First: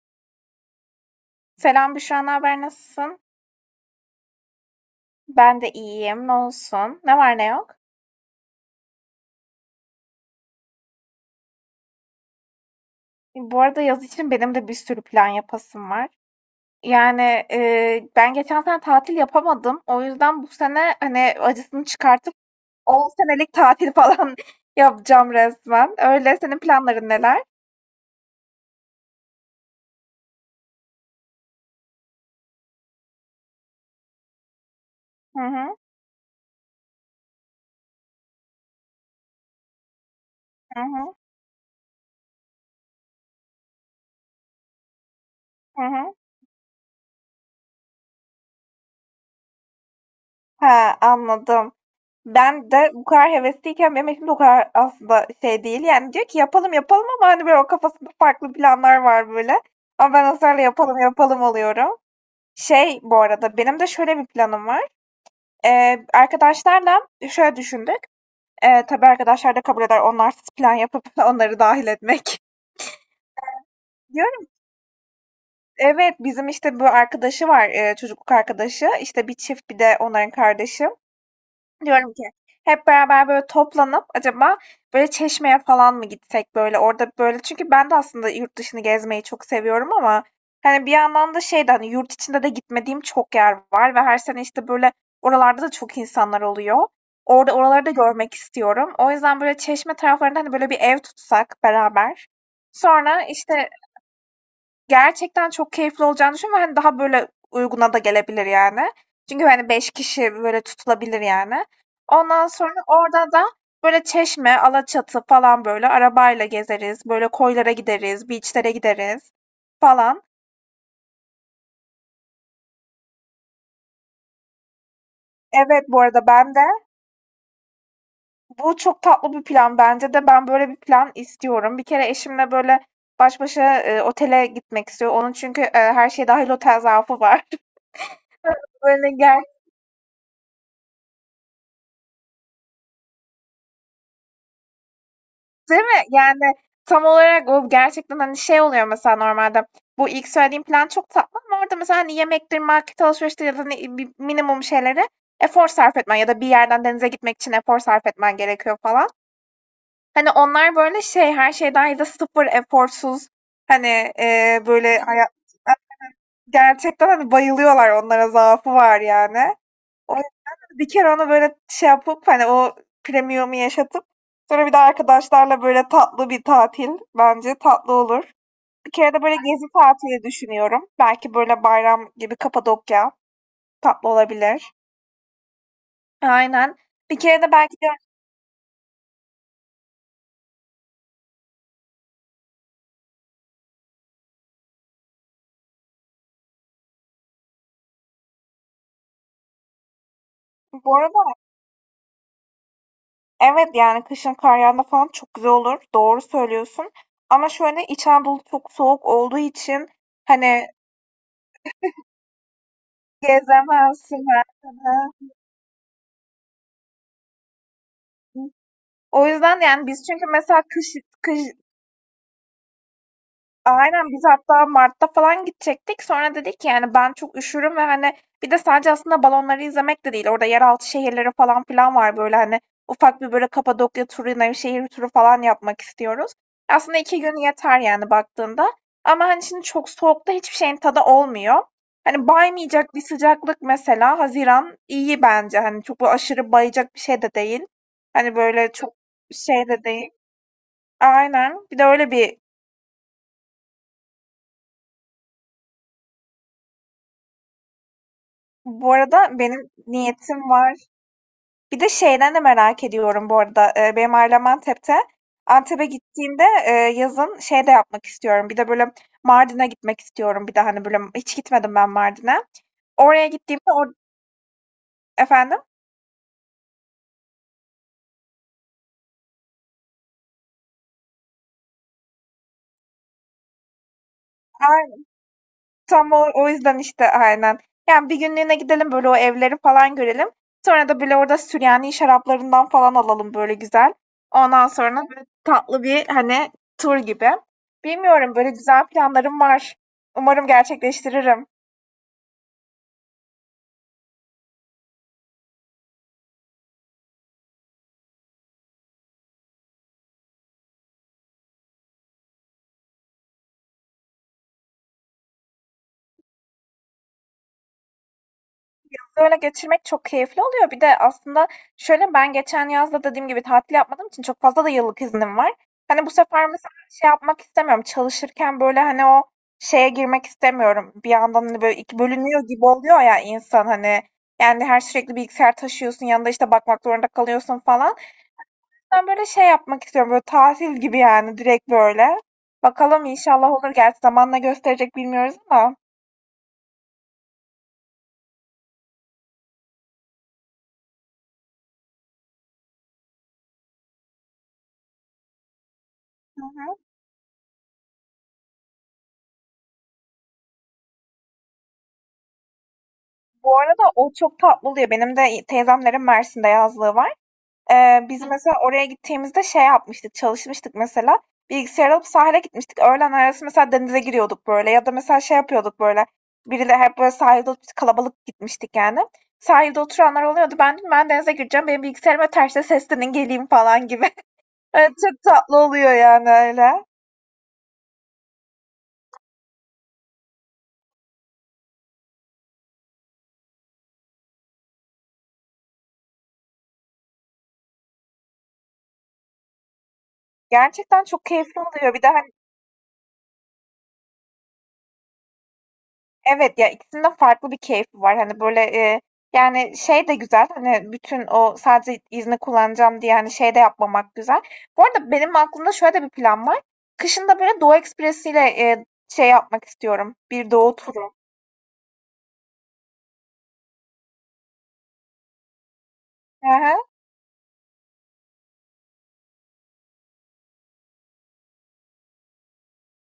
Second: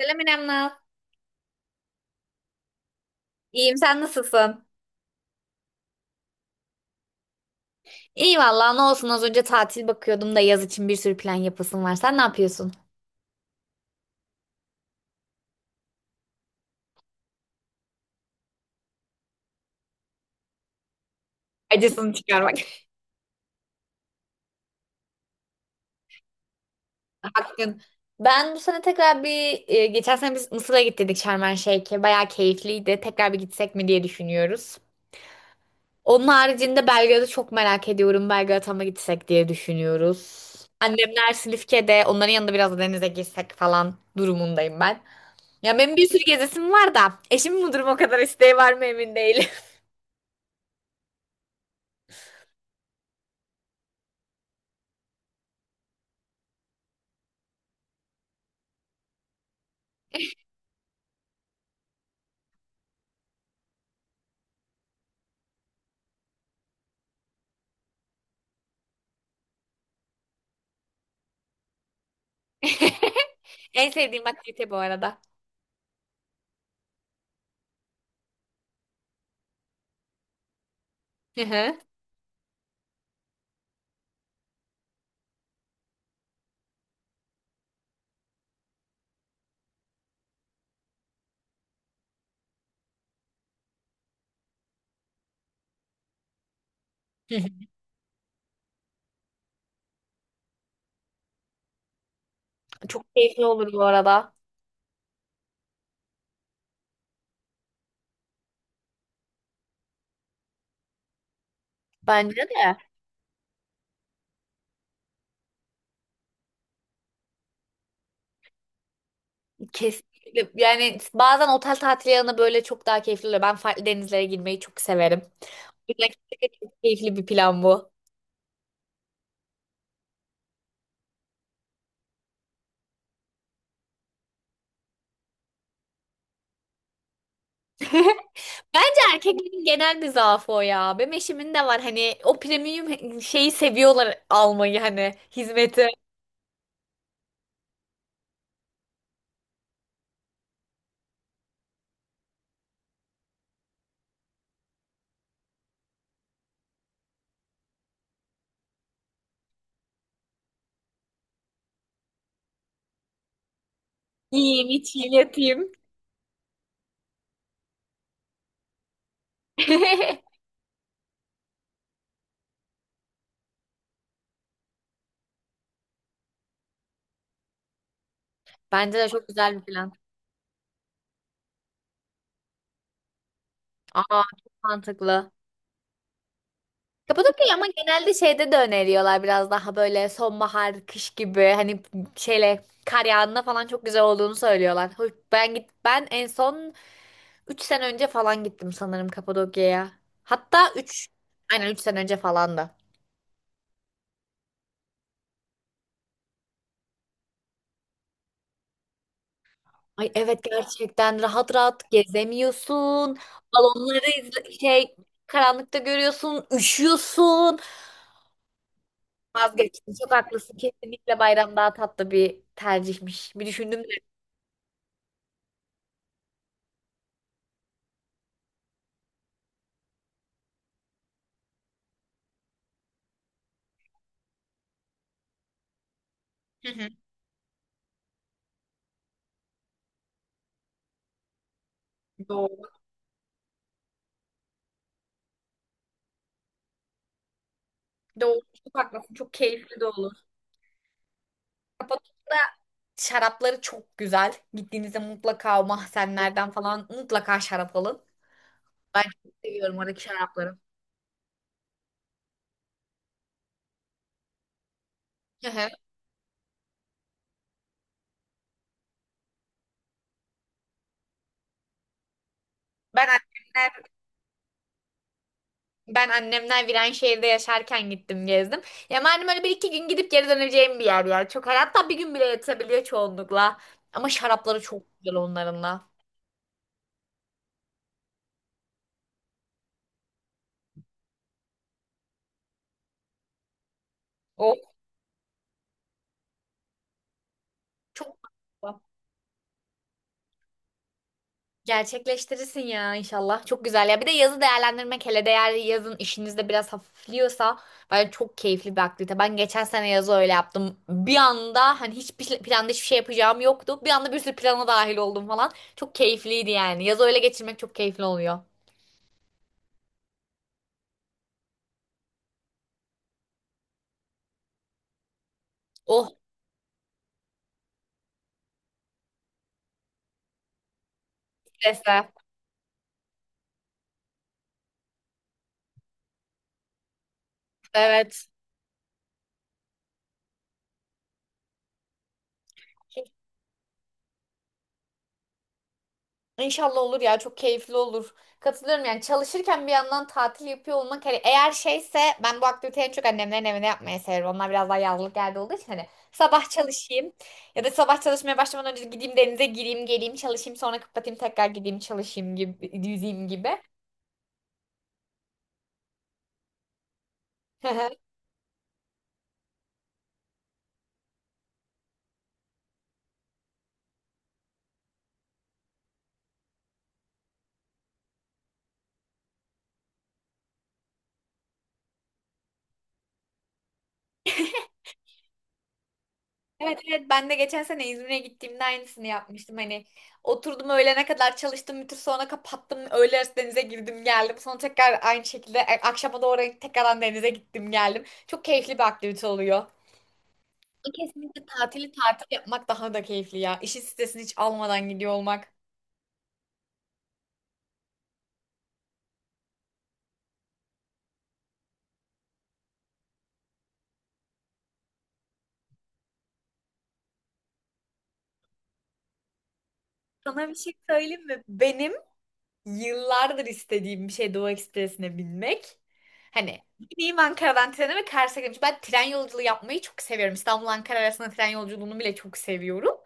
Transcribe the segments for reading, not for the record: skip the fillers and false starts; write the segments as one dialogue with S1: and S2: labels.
S1: Selam İrem, Naz.
S2: Selam Büşra, ne haber, nasılsın?
S1: İyiyim, sen nasılsın?
S2: Ben de iyiyim, ne olsun? Ne var ne yok?
S1: İyi vallahi ne olsun az önce tatil bakıyordum da yaz için bir sürü plan yapasım var. Sen ne yapıyorsun?
S2: Bu arada yaz için benim de bir sürü plan yapasım var. Yani ben geçen sene tatil yapamadım. O yüzden bu sene hani acısını
S1: Acısını
S2: çıkartıp
S1: çıkarmak.
S2: 10 senelik tatil falan yapacağım resmen. Öyle senin planların neler?
S1: Bakın, ben bu sene tekrar bir geçen sene biz Mısır'a gittik, Şarm El Şeyh'e. Bayağı keyifliydi. Tekrar bir gitsek mi diye düşünüyoruz.
S2: Hı hı,
S1: Onun haricinde Belgrad'ı çok merak ediyorum. Belgrad'a mı gitsek diye düşünüyoruz.
S2: hı hı,
S1: Annemler Silifke'de. Onların yanında biraz da denize girsek falan durumundayım ben. Ya
S2: hı
S1: benim bir
S2: hı.
S1: sürü gezesim var da eşimin bu durum o kadar isteği var mı emin değilim.
S2: Ha, anladım. Ben de bu kadar hevesliyken benim eşim de o kadar aslında şey değil. Yani diyor ki yapalım yapalım ama hani böyle o kafasında farklı planlar var böyle. Ama ben ısrarla yapalım yapalım oluyorum. Şey bu arada benim de şöyle bir planım var. Arkadaşlarla şöyle düşündük. Tabii arkadaşlar da kabul eder onlarsız plan yapıp onları dahil etmek.
S1: En sevdiğim
S2: Diyorum
S1: aktivite bu arada.
S2: evet bizim işte bu arkadaşı var çocukluk arkadaşı. İşte bir çift bir de onların kardeşi.
S1: Hı hı.
S2: Diyorum ki hep beraber böyle toplanıp acaba böyle Çeşme'ye falan mı gitsek böyle orada böyle, çünkü ben de aslında yurt dışını gezmeyi çok seviyorum ama hani bir yandan da şey de, hani, yurt içinde de gitmediğim çok yer var ve her sene işte böyle oralarda da çok insanlar oluyor.
S1: Hı hı.
S2: Orada oraları da görmek istiyorum. O yüzden böyle Çeşme taraflarında hani böyle bir ev tutsak beraber.
S1: Çok
S2: Sonra
S1: keyifli
S2: işte
S1: olur bu arada.
S2: gerçekten çok keyifli olacağını düşünüyorum ve, hani, daha böyle uyguna da gelebilir yani. Çünkü, hani, 5 kişi böyle tutulabilir yani. Ondan
S1: Bence
S2: sonra
S1: de.
S2: orada da böyle Çeşme, Alaçatı falan böyle arabayla gezeriz, böyle koylara gideriz, beach'lere gideriz falan.
S1: Kesinlikle. Yani bazen otel tatili yanı böyle çok daha keyifli oluyor. Ben farklı denizlere girmeyi çok severim. O
S2: Evet, bu
S1: yüzden
S2: arada
S1: kesinlikle
S2: ben de
S1: çok keyifli bir plan bu.
S2: bu çok tatlı bir plan, bence de ben böyle bir plan istiyorum. Bir kere eşimle böyle baş başa, otele gitmek istiyor. Onun çünkü, her şey dahil otel zaafı var.
S1: Bence
S2: Böyle ger
S1: erkeklerin genel bir zaafı o ya. Benim eşimin de var, hani o premium şeyi seviyorlar almayı, hani
S2: Değil
S1: hizmeti.
S2: mi? Yani tam olarak o gerçekten, hani, şey oluyor mesela normalde, bu ilk söylediğim plan çok tatlı ama orada mesela, hani, yemektir, market alışveriştir ya da ne bi minimum şeylere efor sarf etmen ya da bir yerden denize gitmek için efor sarf etmen gerekiyor falan. Hani, onlar böyle şey, her şey dâhil de sıfır eforsuz, hani,
S1: Yiyeyim,
S2: böyle
S1: içeyim,
S2: hayat
S1: yatayım.
S2: gerçekten, hani, bayılıyorlar, onlara zaafı var yani. O yüzden bir kere onu böyle şey yapıp, hani, o premium'u yaşatıp sonra bir de arkadaşlarla böyle tatlı bir tatil, bence tatlı olur. Bir
S1: Bence de
S2: kere de
S1: çok
S2: böyle
S1: güzel bir
S2: gezi
S1: plan.
S2: tatili düşünüyorum. Belki böyle bayram gibi Kapadokya tatlı
S1: Aa, çok
S2: olabilir.
S1: mantıklı.
S2: Aynen. Bir kere de
S1: Kapadokya ama
S2: belki de
S1: genelde şeyde de öneriyorlar, biraz daha böyle sonbahar, kış gibi, hani şeyle kar yağında falan çok güzel olduğunu söylüyorlar. Hoş- ben git ben en son 3 sene önce falan gittim sanırım Kapadokya'ya. Hatta
S2: bu
S1: üç,
S2: arada,
S1: aynen 3 sene önce falan da.
S2: evet, yani kışın kar yağında falan çok güzel olur. Doğru söylüyorsun. Ama şöyle İç Anadolu çok soğuk olduğu için
S1: Ay evet,
S2: hani
S1: gerçekten rahat rahat gezemiyorsun. Balonları
S2: gezemezsin.
S1: izle
S2: Hı
S1: şey,
S2: hı.
S1: karanlıkta görüyorsun, üşüyorsun.
S2: O yüzden yani
S1: Vazgeçtim.
S2: biz,
S1: Çok
S2: çünkü
S1: haklısın.
S2: mesela kış
S1: Kesinlikle
S2: kış.
S1: bayram daha tatlı bir tercihmiş. Bir düşündüm de.
S2: Aynen, biz hatta Mart'ta falan gidecektik. Sonra dedik ki yani ben çok üşürüm ve, hani, bir de sadece aslında balonları izlemek de değil. Orada yeraltı şehirleri falan filan var böyle, hani, ufak bir böyle Kapadokya turu, Nevşehir turu falan yapmak istiyoruz.
S1: Hı
S2: Aslında iki gün yeter yani baktığında. Ama hani şimdi çok soğukta hiçbir şeyin tadı olmuyor. Hani
S1: hı.
S2: baymayacak bir sıcaklık mesela, Haziran iyi bence. Hani çok böyle aşırı bayacak bir şey de değil. Hani
S1: Doğru,
S2: böyle
S1: çok
S2: çok
S1: haklısın. Çok
S2: şey
S1: keyifli de
S2: de değil.
S1: olur.
S2: Aynen. Bir de öyle
S1: Kapadokya'da
S2: bir
S1: şarapları çok güzel. Gittiğinizde mutlaka o mahzenlerden falan mutlaka şarap alın.
S2: bu
S1: Ben çok
S2: arada benim
S1: seviyorum oradaki
S2: niyetim
S1: şarapları.
S2: var. Bir de şeyden de merak ediyorum bu arada. Benim ailem Antep'te.
S1: Hı hı.
S2: Antep'e gittiğimde, yazın şey de yapmak istiyorum. Bir de böyle Mardin'e gitmek istiyorum. Bir de hani böyle hiç gitmedim ben Mardin'e.
S1: Ben
S2: Oraya gittiğimde
S1: annemler,
S2: efendim?
S1: ben annemler Viranşehir'de yaşarken gittim gezdim. Ya malum öyle bir iki gün gidip geri döneceğim bir yer ya. Çok hatta bir gün bile yetebiliyor çoğunlukla. Ama şarapları çok güzel onların da.
S2: Tam o, o yüzden işte aynen. Yani bir günlüğüne gidelim böyle o evleri falan görelim. Sonra da böyle orada Süryani şaraplarından falan alalım böyle güzel.
S1: O
S2: Ondan sonra böyle tatlı bir, hani, tur gibi.
S1: çok,
S2: Bilmiyorum, böyle güzel planlarım var. Umarım gerçekleştiririm.
S1: gerçekleştirirsin ya inşallah. Çok güzel ya. Bir de yazı değerlendirmek, hele de eğer yazın işinizde biraz hafifliyorsa, bence çok keyifli bir aktivite. Ben geçen sene yazı öyle yaptım. Bir anda hani hiçbir planda hiçbir şey yapacağım yoktu. Bir anda bir sürü plana dahil oldum falan. Çok keyifliydi yani. Yazı öyle geçirmek çok keyifli oluyor.
S2: Böyle geçirmek çok keyifli oluyor. Bir de aslında şöyle, ben geçen yaz da dediğim gibi tatil yapmadığım için çok fazla da yıllık iznim var. Hani bu
S1: Oh,
S2: sefer mesela şey yapmak istemiyorum, çalışırken böyle, hani, o şeye girmek istemiyorum. Bir yandan, hani, böyle 2
S1: strese.
S2: bölünüyor gibi oluyor ya insan, hani. Yani her sürekli bilgisayar taşıyorsun, yanında, işte, bakmak zorunda kalıyorsun falan.
S1: Evet.
S2: Ben böyle şey yapmak istiyorum, böyle tatil gibi yani, direkt böyle. Bakalım, inşallah olur. Gerçi zamanla gösterecek, bilmiyoruz ama.
S1: İnşallah olur ya, çok keyifli olur. Katılıyorum, yani çalışırken bir yandan tatil yapıyor olmak, hani eğer şeyse, ben bu aktiviteyi en çok annemlerin evine yapmayı severim. Onlar biraz daha yazlık yerde olduğu için hani
S2: Hı
S1: sabah
S2: hı.
S1: çalışayım ya da sabah çalışmaya başlamadan önce gideyim, denize gireyim, geleyim çalışayım, sonra kapatayım tekrar gideyim çalışayım gibi, yüzeyim gibi.
S2: Bu arada o çok tatlı oluyor. Benim de teyzemlerin Mersin'de yazlığı var. Biz mesela oraya gittiğimizde şey yapmıştık, çalışmıştık mesela. Bilgisayar alıp sahile gitmiştik. Öğlen arası mesela denize giriyorduk böyle. Ya da mesela şey yapıyorduk böyle. Biriyle hep böyle sahilde kalabalık gitmiştik yani. Sahilde oturanlar oluyordu. Ben dedim ben denize gireceğim. Benim bilgisayarıma terste seslenin geleyim falan gibi. Evet, çok tatlı oluyor yani
S1: Evet
S2: öyle.
S1: evet, ben de geçen sene İzmir'e gittiğimde aynısını yapmıştım. Hani oturdum, öğlene kadar çalıştım bütün, sonra kapattım. Öğle arası denize girdim geldim. Sonra tekrar aynı şekilde akşama doğru tekrardan denize gittim geldim. Çok keyifli bir aktivite oluyor.
S2: Gerçekten çok
S1: Kesinlikle
S2: keyifli
S1: tatili
S2: oluyor. Bir de
S1: tatil yapmak daha da keyifli ya. İşin stresini hiç almadan gidiyor olmak.
S2: evet, ya, ikisinin de farklı bir keyfi var. Hani, böyle, yani, şey de güzel, hani, bütün o sadece izni kullanacağım diye, hani, şey de yapmamak güzel. Bu arada benim aklımda şöyle de bir plan var. Kışın da, böyle, Doğu Ekspresi'yle, şey yapmak istiyorum,
S1: Sana
S2: bir
S1: bir şey
S2: doğu turu.
S1: söyleyeyim mi? Benim yıllardır istediğim bir şey Doğu Ekspresi'ne binmek.
S2: Hı
S1: Hani
S2: hı.
S1: bineyim Ankara'dan trene ve Kars'a gitmiş. Ben tren yolculuğu yapmayı çok seviyorum. İstanbul-Ankara arasında tren yolculuğunu bile çok seviyorum.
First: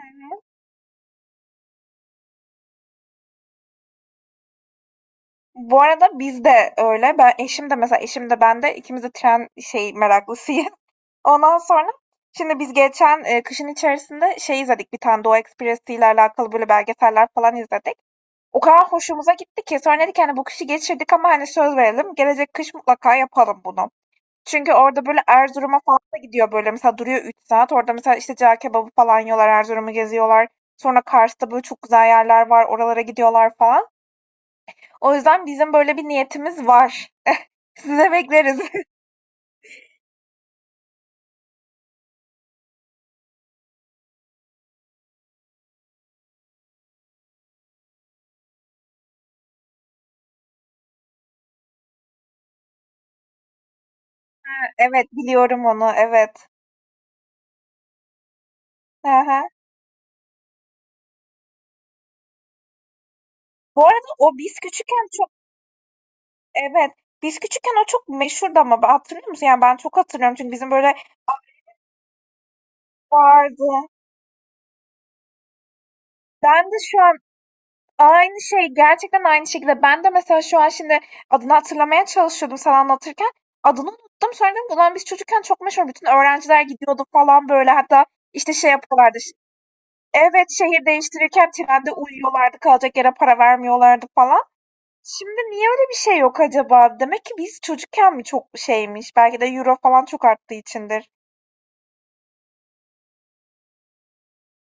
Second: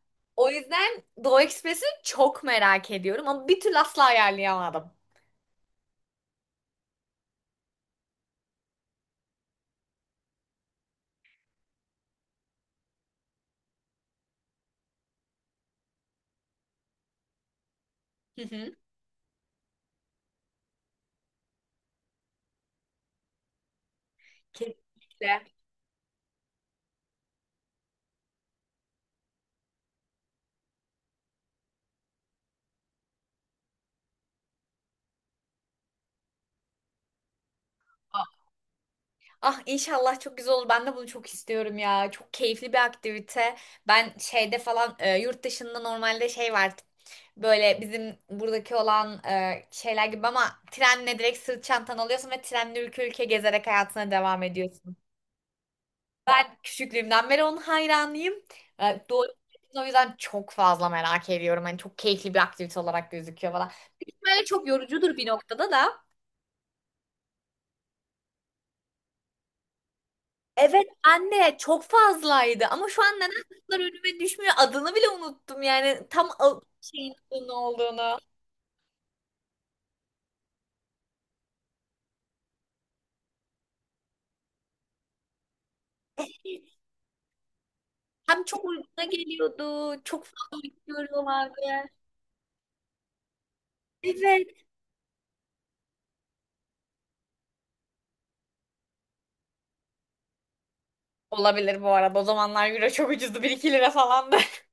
S2: Hı hı.
S1: O yüzden Doğu Ekspresi'ni çok merak ediyorum ama bir türlü asla ayarlayamadım.
S2: Bu arada biz de öyle. Ben eşim de mesela, eşim de ben de ikimiz de tren şey meraklısıyız. Ondan sonra şimdi biz geçen, kışın içerisinde şey izledik, bir tane Doğu Ekspresi ile alakalı, böyle, belgeseller falan izledik.
S1: Hı
S2: O
S1: hı.
S2: kadar hoşumuza gitti ki sonra dedik, hani, bu kışı geçirdik ama hani söz verelim gelecek kış mutlaka yapalım bunu. Çünkü orada böyle
S1: Kesinlikle.
S2: Erzurum'a falan da gidiyor, böyle mesela duruyor 3 saat. Orada mesela işte cağ kebabı falan yiyorlar, Erzurum'u geziyorlar. Sonra Kars'ta böyle çok güzel yerler var, oralara gidiyorlar falan. O yüzden bizim böyle bir niyetimiz var. Size bekleriz.
S1: Ah inşallah çok güzel olur. Ben de bunu çok istiyorum ya. Çok keyifli bir aktivite. Ben şeyde falan yurt dışında normalde şey var. Böyle bizim buradaki olan şeyler gibi ama trenle direkt sırt çantan alıyorsun ve trenle ülke ülke gezerek hayatına devam ediyorsun.
S2: Evet, biliyorum onu, evet.
S1: Ben küçüklüğümden beri onun hayranıyım. E,
S2: Hı
S1: doğu,
S2: hı.
S1: o yüzden çok fazla merak ediyorum. Hani çok keyifli bir aktivite olarak gözüküyor falan.
S2: Bu arada o
S1: Böyle
S2: biz
S1: çok
S2: küçükken
S1: yorucudur bir
S2: çok
S1: noktada da.
S2: evet, biz küçükken o çok meşhurdu ama hatırlıyor musun? Yani ben çok hatırlıyorum çünkü bizim
S1: Evet,
S2: böyle
S1: anne çok fazlaydı ama şu an neden
S2: vardı.
S1: kızlar önüme düşmüyor, adını bile unuttum yani, tam al-
S2: Ben de şu
S1: şeyin
S2: an
S1: adı ne olduğunu.
S2: aynı şey, gerçekten aynı şekilde. Ben de mesela şu an şimdi adını hatırlamaya çalışıyordum sen anlatırken. Adını unuttum. Sonra dedim ki, ulan biz çocukken çok meşhur. Bütün öğrenciler gidiyordu falan böyle. Hatta
S1: Hem
S2: işte
S1: çok
S2: şey
S1: uyguna
S2: yapıyorlardı.
S1: geliyordu, çok
S2: Evet,
S1: fazla
S2: şehir değiştirirken
S1: bekliyorlardı.
S2: trende uyuyorlardı. Kalacak yere para vermiyorlardı falan.
S1: Evet.
S2: Şimdi niye öyle bir şey yok acaba? Demek ki biz çocukken mi çok şeymiş? Belki de euro falan çok arttığı içindir.
S1: Olabilir, bu arada o zamanlar euro çok ucuzdu, bir iki lira falandı.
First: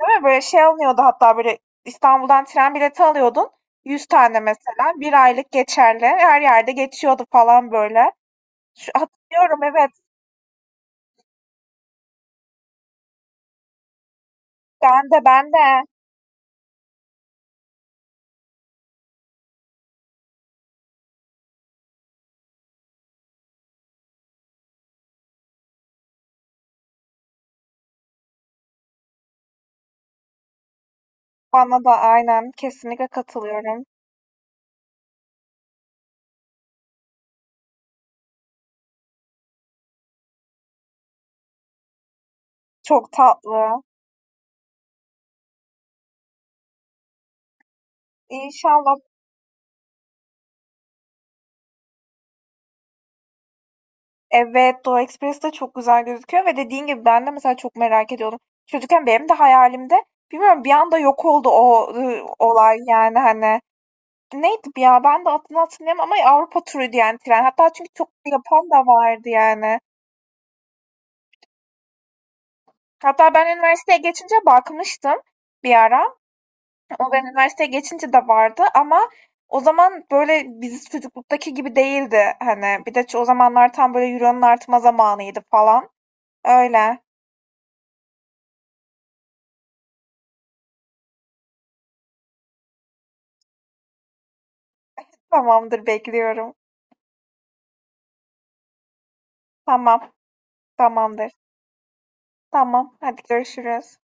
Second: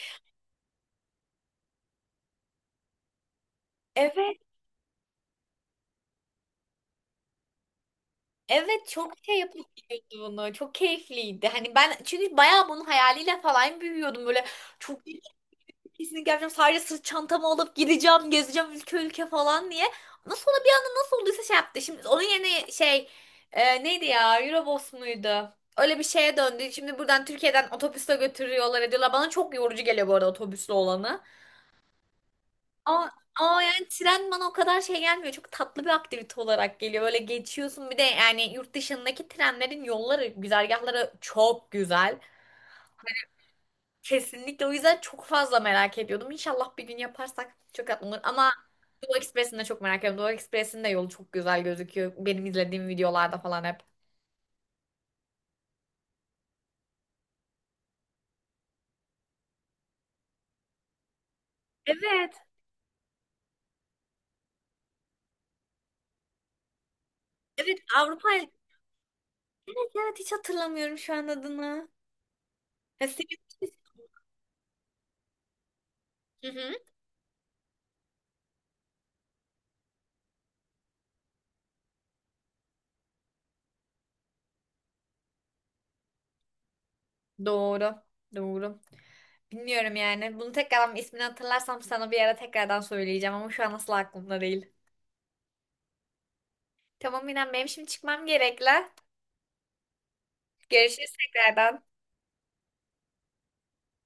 S2: Değil mi? Böyle şey alınıyordu hatta böyle İstanbul'dan tren bileti alıyordun. 100
S1: Evet.
S2: tane mesela. Bir aylık geçerli. Her yerde geçiyordu falan böyle.
S1: Evet,
S2: Şu,
S1: çok şey
S2: hatırlıyorum
S1: yapıp
S2: evet.
S1: gidiyordu bunu, çok keyifliydi. Hani ben çünkü bayağı bunun hayaliyle falan büyüyordum böyle, çok
S2: Ben de, ben de.
S1: kesinlikle yapacağım. Sadece sırt çantamı alıp gideceğim, gezeceğim ülke ülke falan diye. Nasıl ona bir anda nasıl olduysa şey yaptı. Şimdi onun yerine şey, neydi ya? Eurobus muydu? Öyle bir şeye döndü. Şimdi buradan Türkiye'den otobüsle götürüyorlar ediyorlar. Bana çok yorucu geliyor bu arada otobüsle olanı.
S2: Bana da aynen. Kesinlikle
S1: Ama, ama
S2: katılıyorum.
S1: yani tren bana o kadar şey gelmiyor. Çok tatlı bir aktivite olarak geliyor. Böyle geçiyorsun, bir de yani yurt dışındaki trenlerin yolları, güzergahları çok güzel.
S2: Çok tatlı.
S1: Kesinlikle, o yüzden çok fazla merak ediyordum. İnşallah bir gün yaparsak çok tatlı olur. Ama
S2: İnşallah.
S1: Doğu Ekspresi'ni de çok merak ediyorum. Doğu Ekspresi'nin de yolu çok güzel gözüküyor. Benim izlediğim videolarda falan hep.
S2: Evet, Doğu Ekspresi de çok güzel gözüküyor ve dediğin gibi ben de mesela çok merak ediyordum. Çocukken benim de hayalimde, bilmiyorum, bir anda yok oldu o
S1: Evet.
S2: olay yani, hani, neydi bu ya? Ben de adını hatırlayamam ama Avrupa turu diyen tren. Hatta
S1: Evet
S2: çünkü çok
S1: Avrupa.
S2: yapan da vardı yani.
S1: Evet evet, hiç hatırlamıyorum şu an adını. Ha,
S2: Hatta ben
S1: Silivri-
S2: üniversiteye geçince bakmıştım bir ara.
S1: Hı hı.
S2: O ben üniversiteye geçince de vardı ama o zaman böyle biz çocukluktaki gibi değildi. Hani bir de o zamanlar tam böyle euronun artma zamanıydı falan. Öyle.
S1: Doğru. Doğru. Bilmiyorum yani. Bunu tekrardan ismini hatırlarsam sana bir ara tekrardan söyleyeceğim ama şu an asla aklımda değil.
S2: Tamamdır, bekliyorum.
S1: Tamam İrem, benim şimdi çıkmam gerekli.
S2: Tamam.
S1: Görüşürüz
S2: Tamamdır.
S1: tekrardan.
S2: Tamam. Hadi görüşürüz.